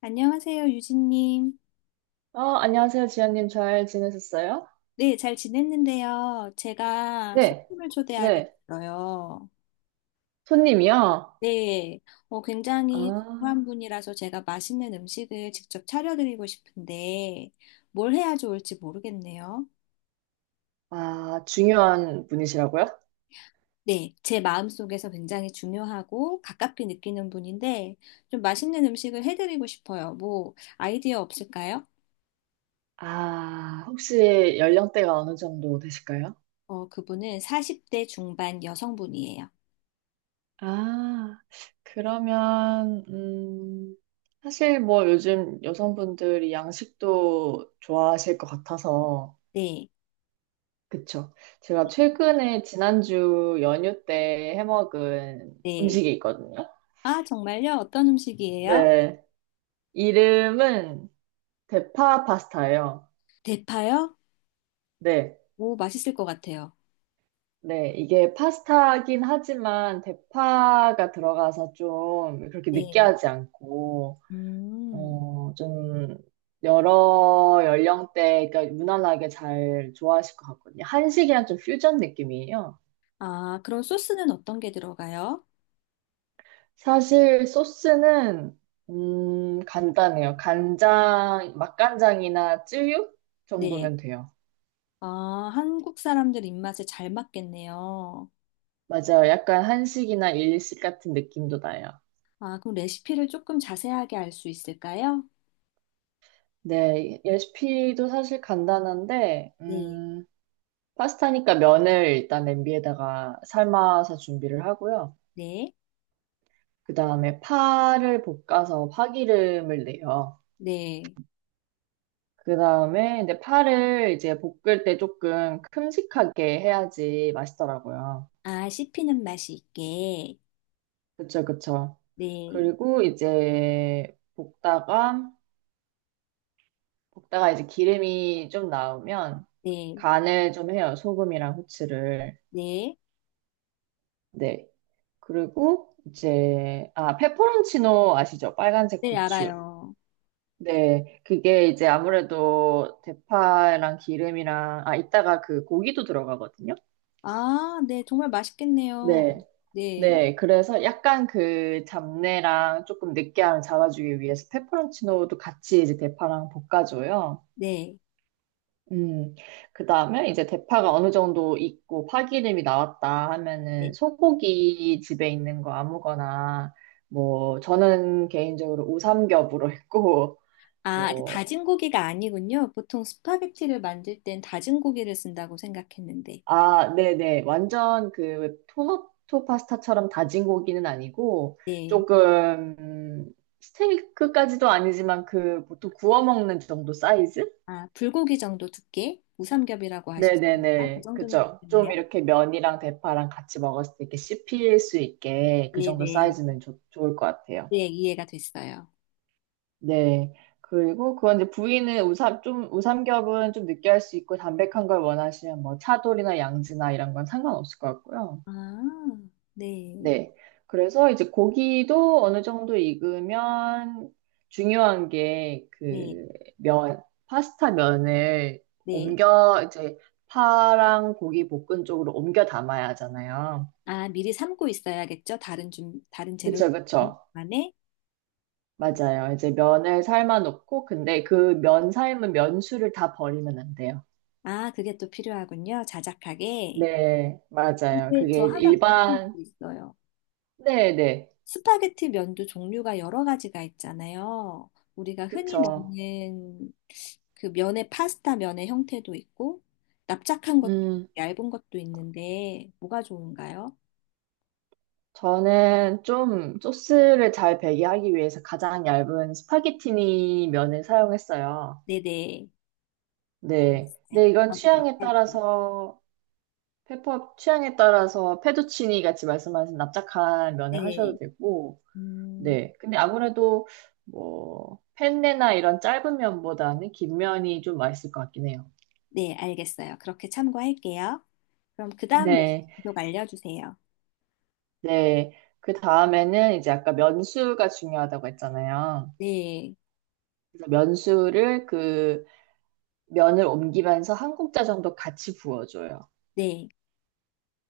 안녕하세요, 유진님. 안녕하세요, 지연님. 잘 지내셨어요? 네, 잘 지냈는데요. 제가 네, 손님을 네. 초대하겠어요. 손님이요? 네, 굉장히 중요한 아, 분이라서 제가 맛있는 음식을 직접 차려드리고 싶은데 뭘 해야 좋을지 모르겠네요. 중요한 분이시라고요? 네, 제 마음속에서 굉장히 중요하고 가깝게 느끼는 분인데 좀 맛있는 음식을 해드리고 싶어요. 뭐 아이디어 없을까요? 아, 혹시 연령대가 어느 정도 되실까요? 그분은 40대 중반 여성분이에요. 아, 그러면, 사실 뭐 요즘 여성분들이 양식도 좋아하실 것 같아서, 네, 그쵸. 제가 최근에 지난주 연휴 때 해먹은 네. 음식이 있거든요. 아, 정말요? 어떤 음식이에요? 네. 이름은 대파 파스타예요. 대파요? 네. 오, 맛있을 것 같아요. 네. 이게 파스타긴 하지만 대파가 들어가서 좀 그렇게 네. 느끼하지 않고, 음. 어, 좀 여러 연령대, 그러니까 무난하게 잘 좋아하실 것 같거든요. 한식이랑 좀 퓨전 느낌이에요. 아, 그럼 소스는 어떤 게 들어가요? 사실 소스는, 간단해요. 간장, 맛간장이나 쯔유 네. 정도면 돼요. 아, 한국 사람들 입맛에 잘 맞겠네요. 맞아요. 약간 한식이나 일식 같은 느낌도 나요. 아, 그럼 레시피를 조금 자세하게 알 수 있을까요? 네, 레시피도 사실 간단한데, 네. 파스타니까 면을 일단 냄비에다가 삶아서 준비를 하고요. 네. 그 다음에 파를 볶아서 파기름을 내요. 네. 그 다음에 이제 파를 이제 볶을 때 조금 큼직하게 해야지 맛있더라고요. 아, 씹히는 맛이 있게. 그쵸, 그쵸. 네. 그리고 이제 볶다가, 이제 기름이 좀 나오면 네. 간을 좀 해요. 소금이랑 후추를. 네. 네. 그리고 이제 페퍼론치노 아시죠? 빨간색 네, 고추. 알아요. 네, 그게 이제 아무래도 대파랑 기름이랑 이따가 그 고기도 들어가거든요. 아, 네. 정말 맛있겠네요. 네, 네. 네, 그래서 약간 그 잡내랑 조금 느끼함을 잡아주기 위해서 페퍼론치노도 같이 이제 대파랑 볶아줘요. 네. 음, 그 다음에 이제 대파가 어느 정도 익고 파기름이 나왔다 하면은 네. 소고기 집에 있는 거 아무거나 뭐 저는 개인적으로 우삼겹으로 했고 아, 그 뭐 다진 고기가 아니군요. 보통 스파게티를 만들 땐 다진 고기를 쓴다고 생각했는데. 아, 네네 완전 그 토마토 파스타처럼 다진 고기는 아니고 네. 조금 스테이크까지도 아니지만 그 보통 구워 먹는 정도 사이즈? 아, 불고기 정도 두께? 무삼겹이라고 하셨습니까? 그 네네네. 정도면 그죠. 좀 됐네요. 이렇게 면이랑 대파랑 같이 먹었을 때 이렇게 씹힐 수 있게 그 네네. 정도 네, 사이즈면 좋 좋을 것 같아요. 네, 이해가 됐어요. 네. 그리고 그건 이제 부위는 우삼겹은 좀 느끼할 수 있고 담백한 걸 원하시면 뭐 차돌이나 양지나 이런 건 상관없을 것 같고요. 아, 네. 네. 그래서 이제 고기도 어느 정도 익으면 중요한 게 네. 그 면, 파스타 면을 네. 옮겨 이제 파랑 고기 볶은 쪽으로 옮겨 담아야 하잖아요. 아, 미리 삶고 있어야겠죠? 다른 좀, 다른 재료 그쵸, 그쵸. 안에? 맞아요. 이제 면을 삶아 놓고 근데 그 면 삶은 면수를 다 버리면 안 돼요. 아, 그게 또 필요하군요. 자작하게. 네, 맞아요. 근데 저 그게 하나 궁금한 일반, 게 있어요. 네네. 스파게티 면도 종류가 여러 가지가 있잖아요. 우리가 흔히 그쵸. 먹는 그 면의 파스타 면의 형태도 있고 납작한 것도 있고 음. 얇은 것도 있는데 뭐가 좋은가요? 저는 좀 소스를 잘 배게 하기 위해서 가장 얇은 스파게티니 면을 사용했어요. 네네. 네. 알겠어요. 근데 이건 저도 그렇게 취향에 할게요. 따라서, 페퍼 취향에 따라서 페투치니 같이 말씀하신 납작한 면을 네, 하셔도 되고, 음, 네. 근데 아무래도 뭐, 펜네나 이런 짧은 면보다는 긴 면이 좀 맛있을 것 같긴 해요. 네, 알겠어요. 그렇게 참고할게요. 그럼 그 다음 레시 네. 피속 알려주세요. 네. 그 다음에는 이제 아까 면수가 중요하다고 했잖아요. 네, 그래서 면수를 그 면을 옮기면서 한 국자 정도 같이 부어줘요. 네,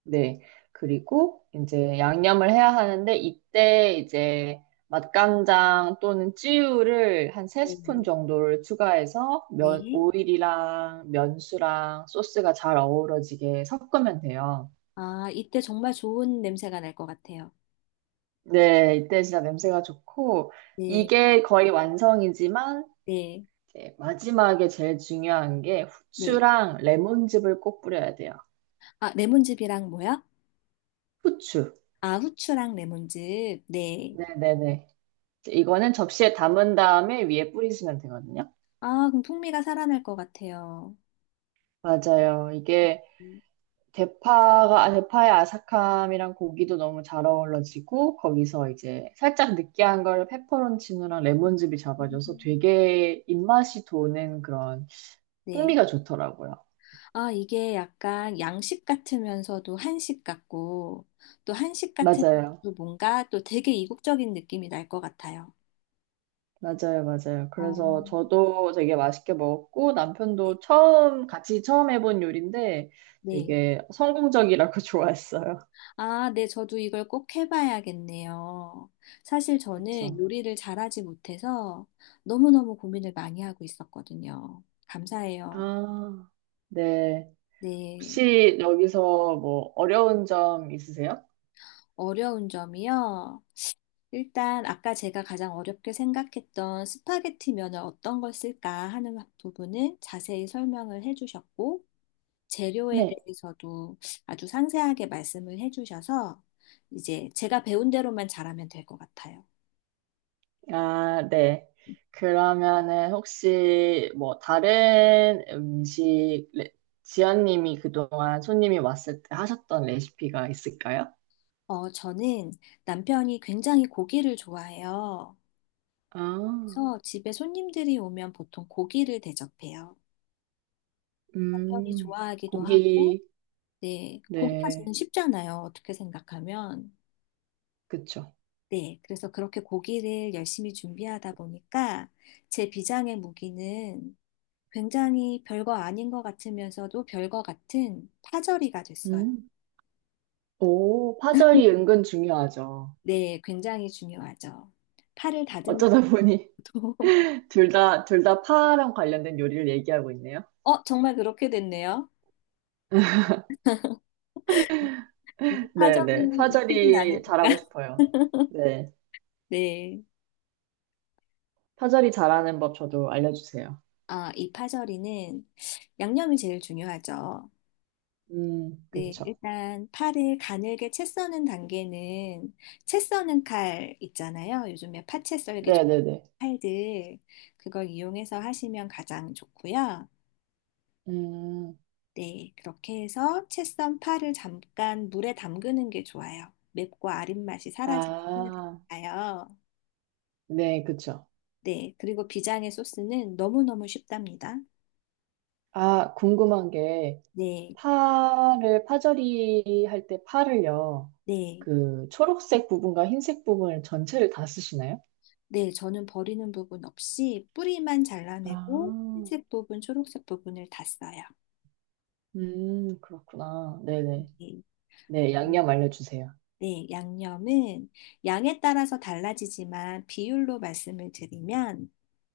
네. 그리고 이제 양념을 해야 하는데 이때 이제 맛간장 또는 찌유를 한 세스푼 네, 정도를 추가해서 면, 네. 오일이랑 면수랑 소스가 잘 어우러지게 섞으면 돼요. 아, 이때 정말 좋은 냄새가 날 것 같아요. 네, 이때 진짜 냄새가 좋고 네, 이게 거의 완성이지만 네, 이제 마지막에 제일 중요한 게 네. 후추랑 레몬즙을 꼭 뿌려야 돼요. 아, 레몬즙이랑 뭐야? 후추. 아, 후추랑 레몬즙. 네. 네네네. 이거는 접시에 담은 다음에 위에 뿌리시면 되거든요. 아, 그럼 풍미가 살아날 것 같아요. 맞아요. 이게 음. 대파의 아삭함이랑 고기도 너무 잘 어우러지고, 거기서 이제 살짝 느끼한 걸 페퍼론치노랑 레몬즙이 잡아줘서 되게 입맛이 도는 그런 네. 풍미가 좋더라고요. 아, 이게 약간 양식 같으면서도 한식 같고, 또 한식 맞아요. 같으면서도 뭔가 또 되게 이국적인 느낌이 날 것 같아요. 맞아요. 맞아요. 어, 그래서 저도 되게 맛있게 먹었고, 네. 같이 처음 해본 요리인데 네. 되게 성공적이라고 좋아했어요. 아, 네. 저도 이걸 꼭 해봐야겠네요. 사실 저는 그쵸. 요리를 잘하지 못해서 너무너무 고민을 많이 하고 있었거든요. 감사해요. 아. 네. 네. 혹시 여기서 뭐 어려운 점 있으세요? 어려운 점이요. 일단 아까 제가 가장 어렵게 생각했던 스파게티 면을 어떤 걸 쓸까 하는 부분을 자세히 설명을 해주셨고 재료에 네. 대해서도 아주 상세하게 말씀을 해주셔서 이제 제가 배운 대로만 잘하면 될 것 같아요. 아, 네. 그러면은 혹시 뭐 지연님이 그동안 손님이 왔을 때 하셨던 레시피가 있을까요? 저는 남편이 굉장히 고기를 좋아해요. 아, 그래서 집에 손님들이 오면 보통 고기를 대접해요. 남편이 음, 좋아하기도 하고, 고기, 네, 고기가 제일 네, 쉽잖아요. 어떻게 생각하면. 그쵸. 네, 그래서 그렇게 고기를 열심히 준비하다 보니까 제 비장의 무기는 굉장히 별거 아닌 것 같으면서도 별거 같은 파절이가 됐어요. 음, 오, 파절이 은근 중요하죠. 네, 굉장히 중요하죠. 파를 다듬는 어쩌다 보니 것도, 둘 다 파랑 관련된 요리를 얘기하고 있네요. 정말 그렇게 됐네요. 근데 네네. 파절이는 익히진 파절이 않으니까. 잘하고 싶어요. 네. 네. 파절이 잘하는 법 저도 알려주세요. 아, 이 파절이는 양념이 제일 중요하죠. 네, 그쵸. 일단 팔을 가늘게 채 써는 단계는 채 써는 칼 있잖아요. 요즘에 파채 썰기 좋은 네네네. 칼들 그걸 이용해서 하시면 가장 좋고요. 음, 네, 그렇게 해서 채 썬 파를 잠깐 물에 담그는 게 좋아요. 맵고 아린 맛이 사라지게 해야 아, 되니까요. 네, 그쵸. 네, 그리고 비장의 소스는 너무너무 쉽답니다. 아, 궁금한 게, 네, 파절이 할 때 파를요, 네, 그 초록색 부분과 흰색 부분을 전체를 다 쓰시나요? 네, 저는 버리는 부분 없이 뿌리만 잘라내고 아, 흰색 부분, 초록색 부분을 다 써요. 그렇구나. 네네. 네, 네, 그, 양념 알려주세요. 네, 양념은 양에 따라서 달라지지만 비율로 말씀을 드리면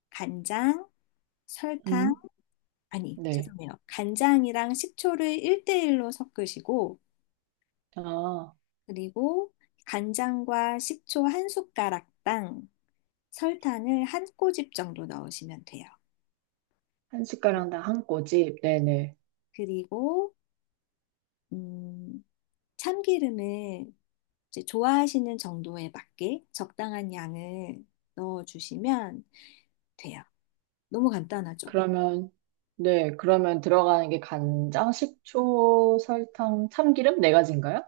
간장, 설탕, 음, 아니, 네. 죄송해요. 간장이랑 식초를 1대1로 섞으시고, 아, 그리고 간장과 식초 한 숟가락당 설탕을 한 꼬집 정도 넣으시면 돼요. 한 숟가락당 한 꼬집. 네네. 그리고, 음, 참기름을 이제 좋아하시는 정도에 맞게 적당한 양을 넣어주시면 돼요. 너무 간단하죠. 그러면, 네, 그러면 들어가는 게 간장, 식초, 설탕, 참기름 네 가지인가요?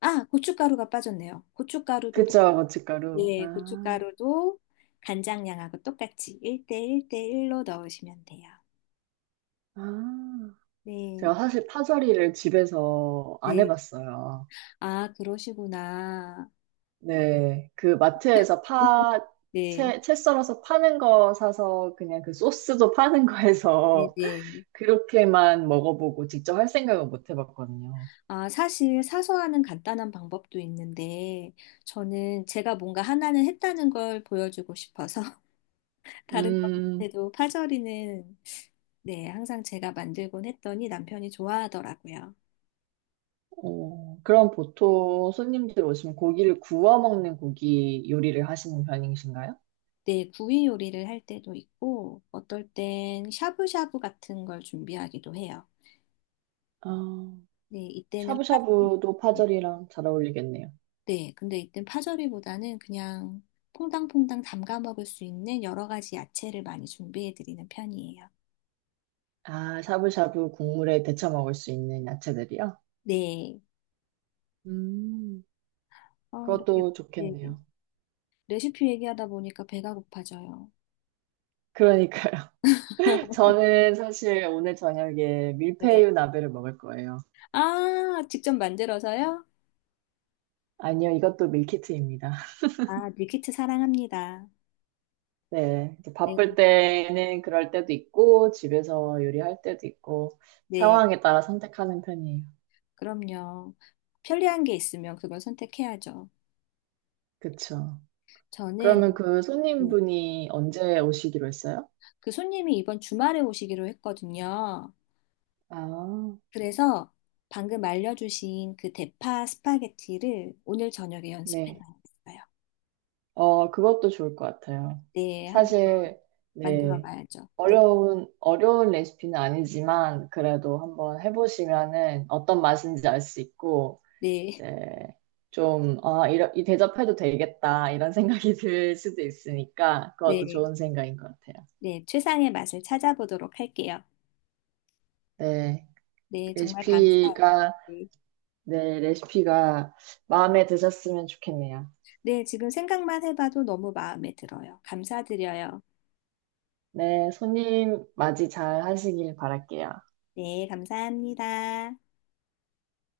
아, 고춧가루가 빠졌네요. 고춧가루도 넣어. 그쵸, 고춧가루. 네, 아, 고춧가루도 간장량하고 똑같이 1대1대1로 넣으시면 돼요. 아. 네, 제가 사실 파절이를 집에서 안 네. 해봤어요. 아, 그러시구나. 네, 그 마트에서 파, 네, 채 썰어서 파는 거 사서 그냥 그 소스도 파는 거 네, 해서 네. 그렇게만 먹어보고 직접 할 생각은 못 해봤거든요. 아, 사실 사소하는 간단한 방법도 있는데, 저는 제가 뭔가 하나는 했다는 걸 보여주고 싶어서, 다른 음, 것에도 파절이는, 네, 항상 제가 만들곤 했더니 남편이 좋아하더라고요. 어, 그럼 보통 손님들 오시면 고기를 구워 먹는 고기 요리를 하시는 편이신가요? 네, 구이 요리를 할 때도 있고, 어떨 땐 샤브샤브 같은 걸 준비하기도 해요. 아, 네, 이때는 파, 샤브샤브도 네, 파절이랑 잘 어울리겠네요. 네, 근데 이땐 파절이보다는 그냥 퐁당퐁당 담가 먹을 수 있는 여러 가지 야채를 많이 준비해 드리는 편이에요. 아, 샤브샤브 국물에 데쳐 먹을 수 있는 야채들이요? 네. 음, 이렇게 그것도 네. 좋겠네요. 레시피 얘기하다 보니까 배가 고파져요. 그러니까요. 저는 사실 오늘 저녁에 네. 밀푀유 나베를 먹을 거예요. 아, 직접 만들어서요? 아니요, 이것도 밀키트입니다. 아, 밀키트 사랑합니다. 네, 이제 네, 바쁠 때는 그럴 때도 있고, 집에서 요리할 때도 있고, 네, 상황에 따라 선택하는 편이에요. 그럼요. 편리한 게 있으면 그걸 선택해야죠. 그쵸. 저는 그러면 그 손님분이 언제 오시기로 했어요? 그 손님이 이번 주말에 오시기로 했거든요. 아, 그래서 방금 알려주신 그 대파 스파게티를 오늘 저녁에 연습해 네. 놨어요. 어, 그것도 좋을 것 같아요. 네, 한번 사실, 만들어 네. 봐야죠. 네, 어려운 레시피는 아니지만, 그래도 한번 해보시면은 어떤 맛인지 알 수 있고, 네, 이제 이 대접해도 되겠다, 이런 생각이 들 수도 있으니까, 그것도 네, 좋은 생각인 것 같아요. 네. 최상의 맛을 찾아보도록 할게요. 네. 네, 정말 감사해요. 레시피가, 네, 네, 레시피가 마음에 드셨으면 좋겠네요. 네, 지금 생각만 해봐도 너무 마음에 들어요. 감사드려요. 네, 손님 맞이 잘 하시길 바랄게요. 네, 감사합니다.